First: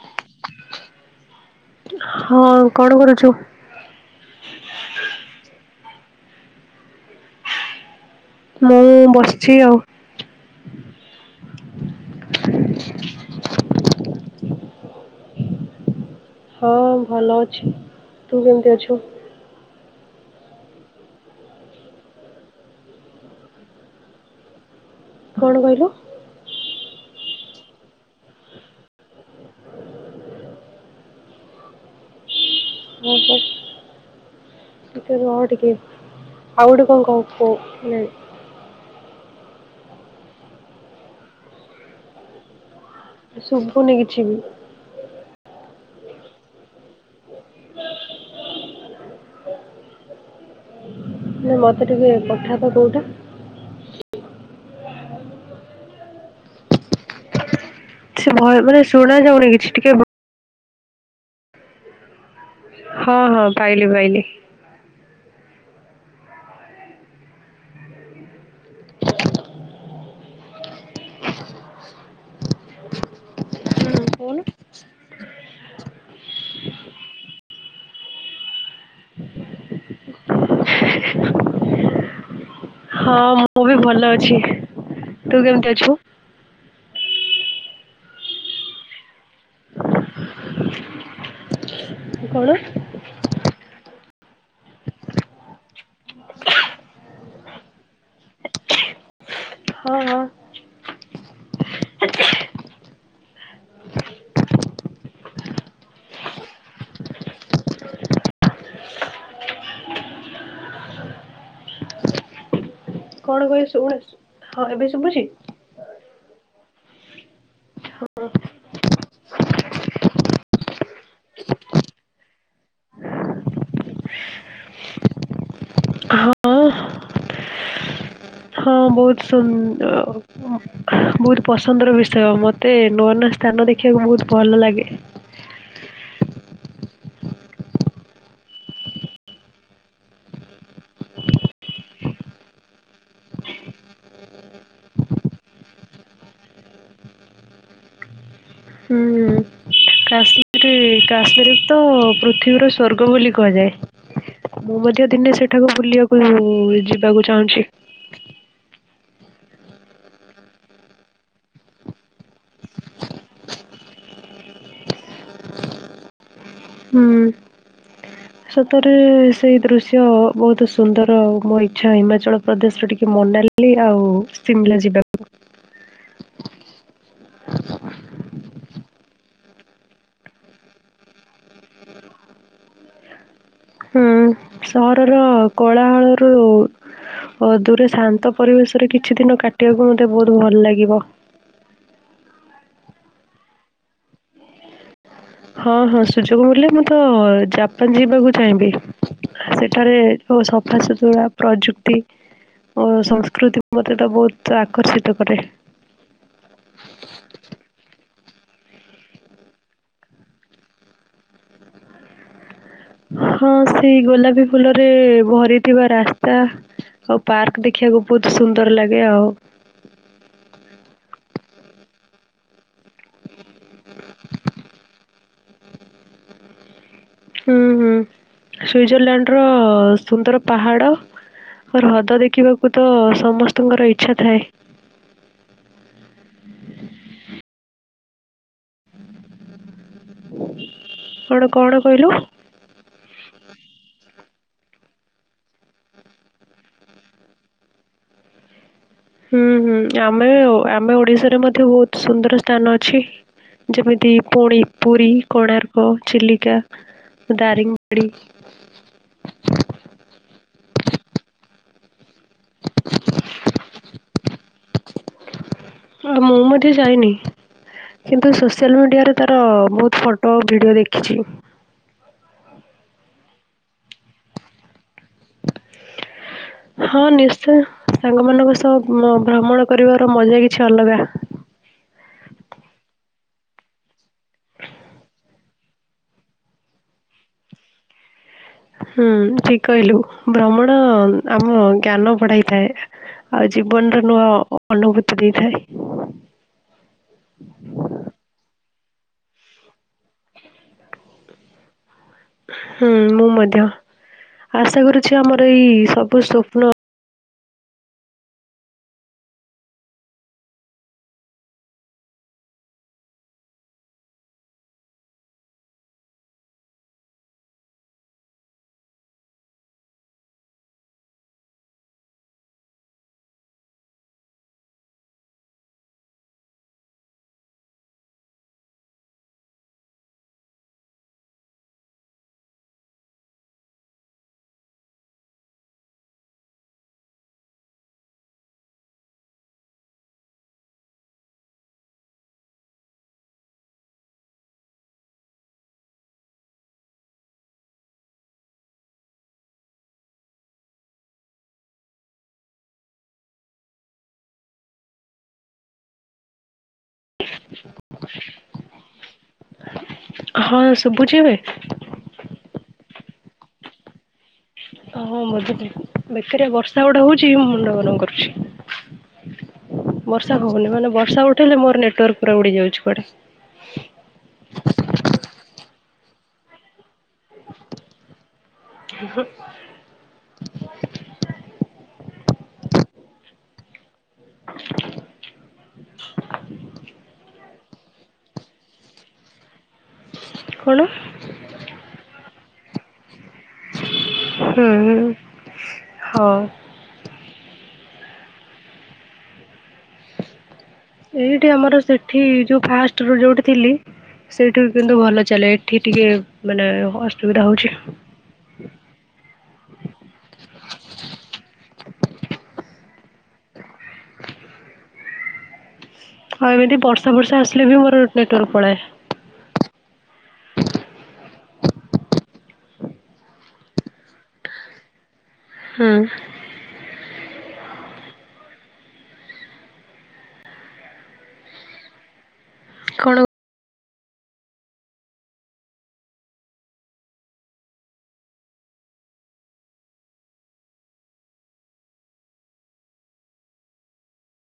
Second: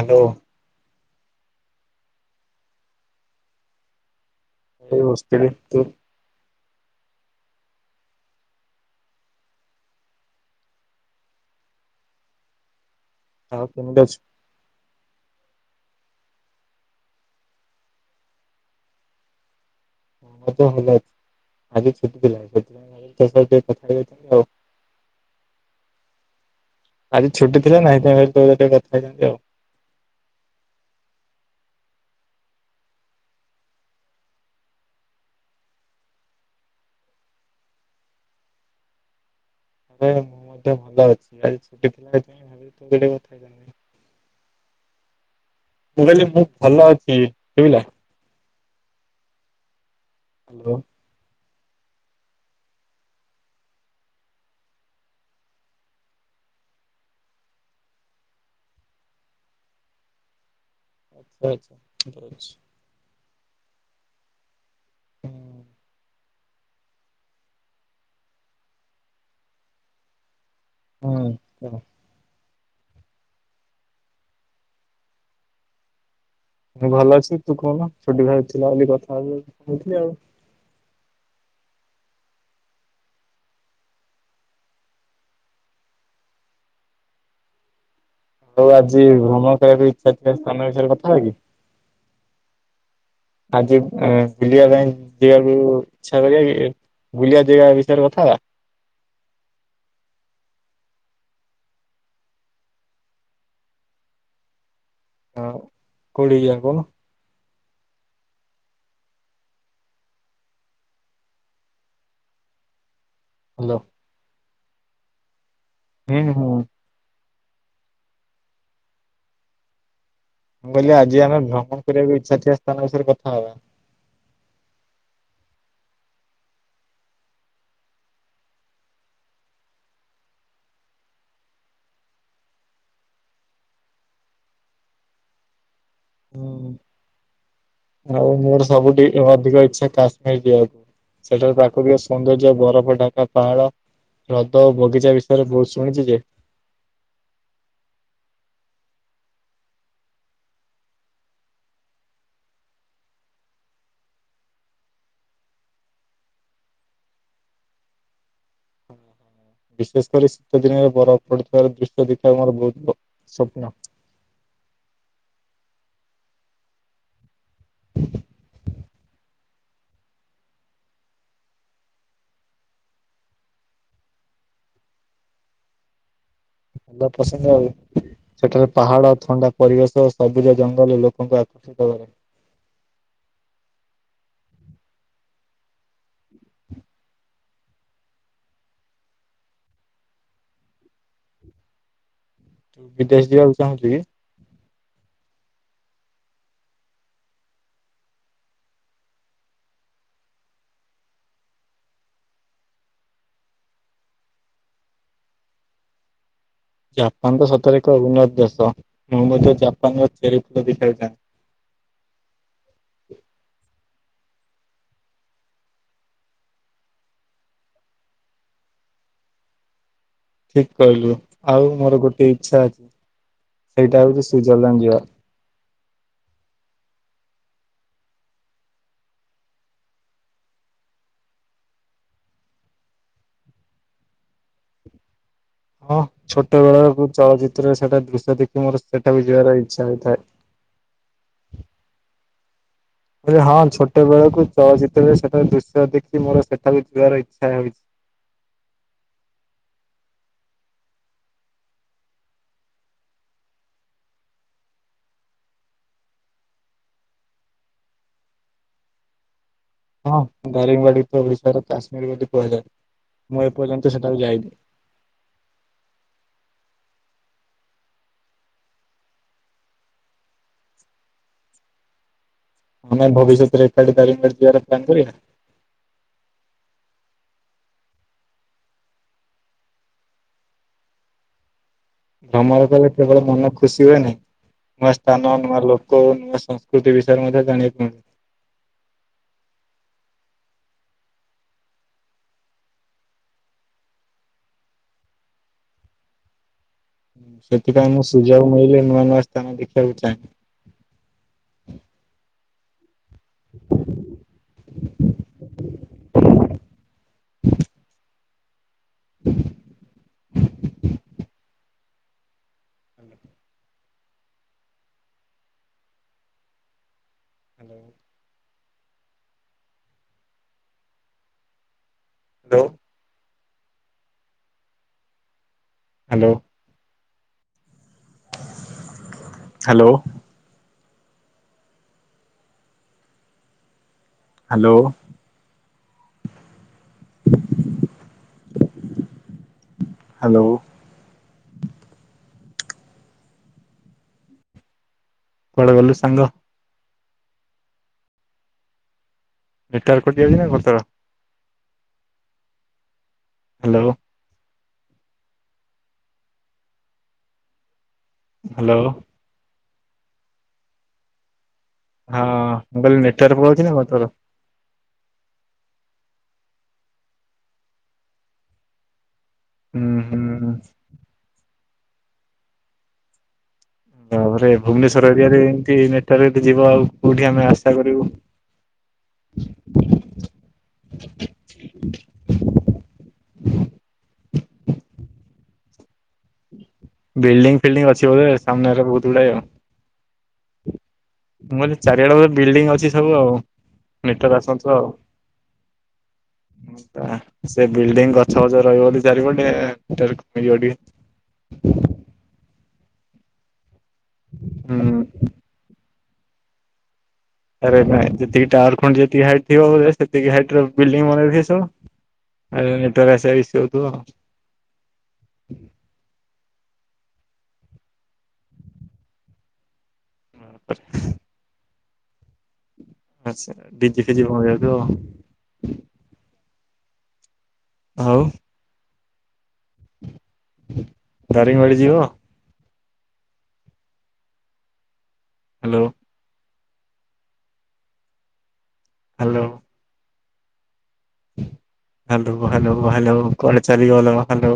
Hello. ହଁ କଣ କରୁଛୁ? ଏ ବସିଥିଲି ତୁ? ମୁଁ ବସିଛି ଆଉ। ଆଉ କେମିତି ଅଛୁ? ହଁ ଭଲ ଅଛି। ତୁ କେମିତି ଅଛୁ? ମୁଁ ବି ଭଲ ଅଛି। ଆଜି ଛୁଟି ଥିଲା ସେଥିପାଇଁ ଭାବିଲି ତୋ ସହ ଟିକେ କଥା ଯାଇଥାନ୍ତି ଆଉ। କଣ କହିଲୁ? ଆଜି ଛୁଟି ଥିଲା ନାଇଁ ତ ତୋ ସହିତ କଥା ହେଇଥାନ୍ତି ଆଉ। ହୁଁ ହୁଁ। ଟିକେ ରହ ଟିକେ ଆଉ ଗୋଟେ କଣ କହ [unintelligible] ଏବେ [unintelligible] ଶୁଭୁନି କିଛି ବି। ମୁଁ କହିଲି ମୁଁ ଭଲ ଅଛି ଶୁଭିଲା। ହ୍ୟାଲୋ। ନା ମୋତେ ଟିକେ ପଠା ତ କୋଉଟା। ସେ ଭଏ ମାନେ ଶୁଣାଯାଉନି କିଛି ଟିକେ ଆଚ୍ଛା ଆଚ୍ଛା ଅଛି। ହଁ ହଁ ପାଇଲି ପାଇଲି। ହଁ ହୁଁ [unintelligible] ହୁଁ କହୁନୁ। ମୁଁ ଭଲ ଅଛି ତୁ କହୁନୁ [unintelligible] ଥିଲା ବୋଲି କଥା ହଉନଥିଲି ଆଉ। ହଁ ମୁଁ ବି ଭଲ ଅଛି ତୁ କେମିତି ଅଛୁ? ହଉ ଆଜି ଭ୍ରମଣ କରିବାକୁ ଇଚ୍ଛା ଥିଲା ସ୍ଥାନ ବିଷୟରେ କଥା ହବା କି? କଣ? ଆଜି ଆ ବୁଲିବା ପାଇଁ ଯିବାପାଇଁ ଇଛା କରିବା କି? ବୁଲିଆ ଜାଗା ବିଷୟରେ କଥା ହେବା। ହଁ ହଁ। ଆଉ କୋଉଠିକି ଯିବା କହୁନୁ? କଣ କହି ହ୍ୟାଲୋ ଶୁଭୁନି ହଁ ଏବେ ଶୁଭୁଚି? ହୁଁ ହୁଁ ହୁଁ। ମୁଁ କହିଲି ଆଜି ଆମେ ଭ୍ରମଣ କରିବାକୁ ଇଚ୍ଛା ଥିବା ସ୍ଥାନ ବିଷୟରେ କଥା ହବା। ହଁ ହଁ ବହୁତ୍ ସୁନ୍ଦର। [unintelligible] ବହୁତ୍ ପସନ୍ଦର ବିଷୟ ମତେ ନୂଆ ନୂଆ ସ୍ଥାନ ଦେଖିବାକୁ ବହୁତ୍ ଭଲ ଲାଗେ। ହୁଁ ଆଉ ମୋର ସବୁଠି ଅଧିକ ଇଛା କାଶ୍ମୀର ଯିବାକୁ। ସେଠାରେ ପ୍ରାକୃତିକ ସୌନ୍ଦର୍ଯ୍ୟ ବରଫ ଢା଼କା ପାହାଡ଼। ହ୍ରଦ ଓ ବଗିଚା ବିଷୟରେ ବହୁତ୍ ଶୁଣିଛି ଯେ ହୁଁ ହୁଁ। ହୁଁ କାଶ୍ମୀରି ତ ପୃଥିବୀର ସ୍ଵର୍ଗ ବୋଲି କୁହାଯାଏ। ମୁଁ ମଧ୍ୟ ଦିନେ ସେଠାକୁ ବୁଲିବାକୁ ଯିବାକୁ ଚାହୁଁଚି। ବିଶେଷ କରି ଶୀତ ଦିନରେ ବରଫ ପଡି଼ଥିବାର ଦୃଶ୍ୟ ଦେଖିବାକୁ ମୋର ବହୁତ୍ ସ୍ୱପ୍ନ। ହୁଁ। ସତରେ ସେଇ ଦୃଶ୍ୟ ବହୁତ୍ ସୁନ୍ଦର ମୋ ଇଚ୍ଛା ହିମାଚଳ ପ୍ରଦେଶରେ ଟିକେ ମନାଲି ମନାଲି ଆଉ ସିମିଲା ଯିବା। [unintelligible] ପସନ୍ଦ ଆଉ। ସେଠାରେ ପାହାଡ଼ ଥଣ୍ଡା ପରିବେଶ ଓ ସବୁଜ ଜଙ୍ଗଲ ଲୋକଙ୍କୁ ଆକ ହୁଁ ସହରର କୋଳାହଳରୁ ଓ ଦୂରେ ଶାନ୍ତ ପରିବେଶରେ କିଛି ଦିନ କାଟିବାକୁ ମତେ ବହୁତ୍ ଭଲ ଲାଗିବ। ବିଦେଶ ଯିବାକୁ ଚାହୁଁଚୁ କି? ହଁ ହଁ ସୁଯୋଗ ମିଳିଲେ ମୁଁ ତ ଜାପାନ୍ ଯିବାକୁ ଚାହିଁବି। ସେଠାରେ ସବୁ ସଫାସୁତୁରା ପ୍ରଯୁକ୍ତି ଓ ସଂସ୍କୃତିକୁ ମୋତେ ତ ବହୁତ୍ ଆକର୍ଷିତ କରେ। ଜାପାନ୍ ତ ସତରେ ଏକ ଉନ୍ନତ ଦେଶ ମୁଁ ମଧ୍ୟ ଜାପାନ୍ ର ଚେରି ଫୁଲ ଦେଖିବାକୁ ଚାହେଁ। ହଁ ସେଇ ଗୋଲାପୀ ଫୁଲରେ ଭରିଥିବା ରାସ୍ତା ଆଉ ପାର୍କ ଦେଖିବାକୁ ବହୁତ୍ ସୁନ୍ଦର ଲାଗେ ଆଉ। ଠିକ୍ କହିଲୁ ଆଉ ମୋର ଗୋଟେ ଇଚ୍ଛା ଅଛି ସେଇଟା ହଉଛି ସୁଇଜରଲ୍ୟାଣ୍ଡ ଯିବା। ହୁଁ ହୁଁ ସୁଇଜରଲ୍ୟାଣ୍ଡ ର ସୁନ୍ଦର ପାହାଡ଼ ହ୍ରଦ ଦେଖିବାକୁ ତ ସମସ୍ତଙ୍କର ଇଚ୍ଛା ଥାଏ। ହଁ ଛୋଟ ବେଳକୁ ଚଳଚିତ୍ରରେ ସେଟା ଦୃଶ୍ୟ ଦେଖି ମୋର ସେଇଟା ବି ଯିବାର ଇଚ୍ଛା ହେଇଥାଏ। କଣ କଣ କହିଲୁ? ହଁ ଛୋଟ ବେଳକୁ ଚଳଚିତ୍ରରେ ସେଠାରେ ଦୃଶ୍ୟ ଦେଖି ମୋର ସେଠା ବି ଯିବାର ଇଚ୍ଛା ହେଉଛି। ହୁଁ ହୁଁ ଆମେ ଆମେ ଓଡିଶାରେ ମଧ୍ୟ ବହୁତ ସୁନ୍ଦର ସ୍ଥାନ ଅଛି। ଯେମିତି ପୁଣି ପୁରୀ କୋଣାର୍କ ଚିଲିକା ଦାରିଙ୍ଗବାଡି। ହଁ ଦାରିଙ୍ଗବାଡ଼ି କୁ ତ ଓଡିଶାର କାଶ୍ମୀର ବୋଲି କୁହାଯାଏ। ମୁଁ ଏପର୍ଯ୍ୟନ୍ତ ସେଟାକୁ ଯାଇନି। ହୁଁ ମୁଁ ମଧ୍ୟ ଯାଇନି। କିନ୍ତୁ ସୋସିଆଲ ମିଡ଼ିଆରେ ତାର ବହୁତ ଫଟୋ ଭିଡ଼ିଓ ଦେଖିଛି। ଆମେ ଭବିଷ୍ୟତରେ ଏକାଠି ଦାରିଙ୍ଗବାଡ଼ି ଯିବାର ପ୍ଲାନ୍ କରିବା? ହଁ ନିଶ୍ଚୟ ସାଙ୍ଗ ମାନଙ୍କ ସହ ଭ୍ରମଣ କରିବାର ମଜା କିଛି ଅଲଗା ଭ୍ରମଣ କଲେ କେବଳ ମନ ଖୁସି ହୁଏ ନାହିଁ ନୂଆ ସ୍ଥାନ ନୂଆ ଲୋକ ଓ ନୂଆ ସଂସ୍କୃତି ବିଷୟରେ ମଧ୍ୟ ଜାଣିବାକୁ ମିଳିବ। ହୁଁ ଠିକ କହିଲୁ ଭ୍ରମଣ ଆମ ଜ୍ଞାନ ବଢାଇଥାଏ। ଆଉ ଜୀବନର ନୂଆ ଅନୁଭୂତି ଦେଇଥାଏ। ସେଥିପାଇଁ ମୁଁ ସୁଯୋଗ ମିଳିଲେ ନୂଆ ନୂଆ ସ୍ଥାନ ଦେଖିବାକୁ ଚାହେଁ। ହୁଁ ମୁଁ ମଧ୍ୟ ଆଶା କରୁଛି ଆମର ଏଇ ସବୁ ସ୍ୱପ୍ନ hello hello hello. Hello. Hello କୁଆଡ଼େ ଗଲୁ ସାଙ୍ଗ? ନେଟୱାର୍କ କଟିଯାଉଚି ନା [unintelligible] ହ୍ୟାଲୋ ହ୍ୟାଲୋ ହଁ ଶୁଭୁଛିି ଏବେ? ହଁ ମୁଁ କହିଲି ନେଟୱାର୍କ ନା? [unintelligible] ଓ ହଁ ବେକାରିଆ ବର୍ଷା ଗୋଟେ ହଉଛି ମୁଁ ମୁଣ୍ଡ ଗରମ କରୁଛି। ହୁଁ ବର୍ଷା ହୁଁ ହଉନି ମାନେ ବର୍ଷା ଉଠେଇଲେ ମୋର ନେଟୱାର୍କ ପୁରା ଉଡ଼ି ଯାଉଛି କୁଆଡ଼େ। ତାପରେ ଭୁବନେଶ୍ଵର ଏରିଆରେ ଏମିତି ନେଟୱର୍କ ଯିବ ଆଉ କୋଉଁଠି ଆମେ ଆଶା କରିବୁ? ହୁଁ ବିଲ୍ଡିଙ୍ଗ ଫିଲ୍ଡିଙ୍ଗଂ ଅଛି ବୋଧେ ସାମ୍ନାରେ ବହୁତ ଗୁଡ଼ାଏ ଆଉ। କଣ? ମୁଁ କହିଲି ଚାରିଆଡେ ବିଲ୍ଡିଂ ଅଛି ସବୁ ଆଉ। ନେଟୱର୍କ ହୁଁ। ଆସୁନଥିବ ହଁ ଆଉ। ସେ ବିଲଡିଂ ଗଛ ପଛ ରହିବ ବୋଲି ଚାରି ପଟେ ନେଟୱର୍କ ମିଳିବନି। ଏଇଠି ଆମର ସେଠି ଯୋଉଁ ଫାଷ୍ଟ ର ଯୋଉଁଠି ଥିଲି ସେଇଠି କିନ୍ତୁ ହୁଁ ଭଲ ଚାଲେ ଏଠି ଟିକେ ମାନେ ହ ଆରେ ନାଇଁ ଯେତିକି ଟାୱାର ଖୁଣ୍ଟି ଯେତିକି ହାଇଟ ଥିବ ବୋଲେ ସେତିକି ହାଇଟ ବିଲ୍ଡିଂ ବନେଇ ଥିବେ ସବୁ। ଆଉ ନେଟୱର୍କ ଆସିବା ଇସୁ ହଉଥିବ। ହଁ ଏମିତି ବର୍ଷା ବର୍ଷା ଆସିଲେ ବି ମୋର ନେଟୱାର୍କ ପଳାଏ। ଆଛା ଡିଜି ଫିଜି ବନ୍ଦ ହେଇଯାଉଥିବ। ହୁଁ। [unintelligible] ଦାରିଙ୍ଗବାଡ଼ି ଯିବ? କଣ? Hello. Hello. Hello hello hello କୁଆଡ଼େ ଚାଲିଗଲ ହାଲୋ।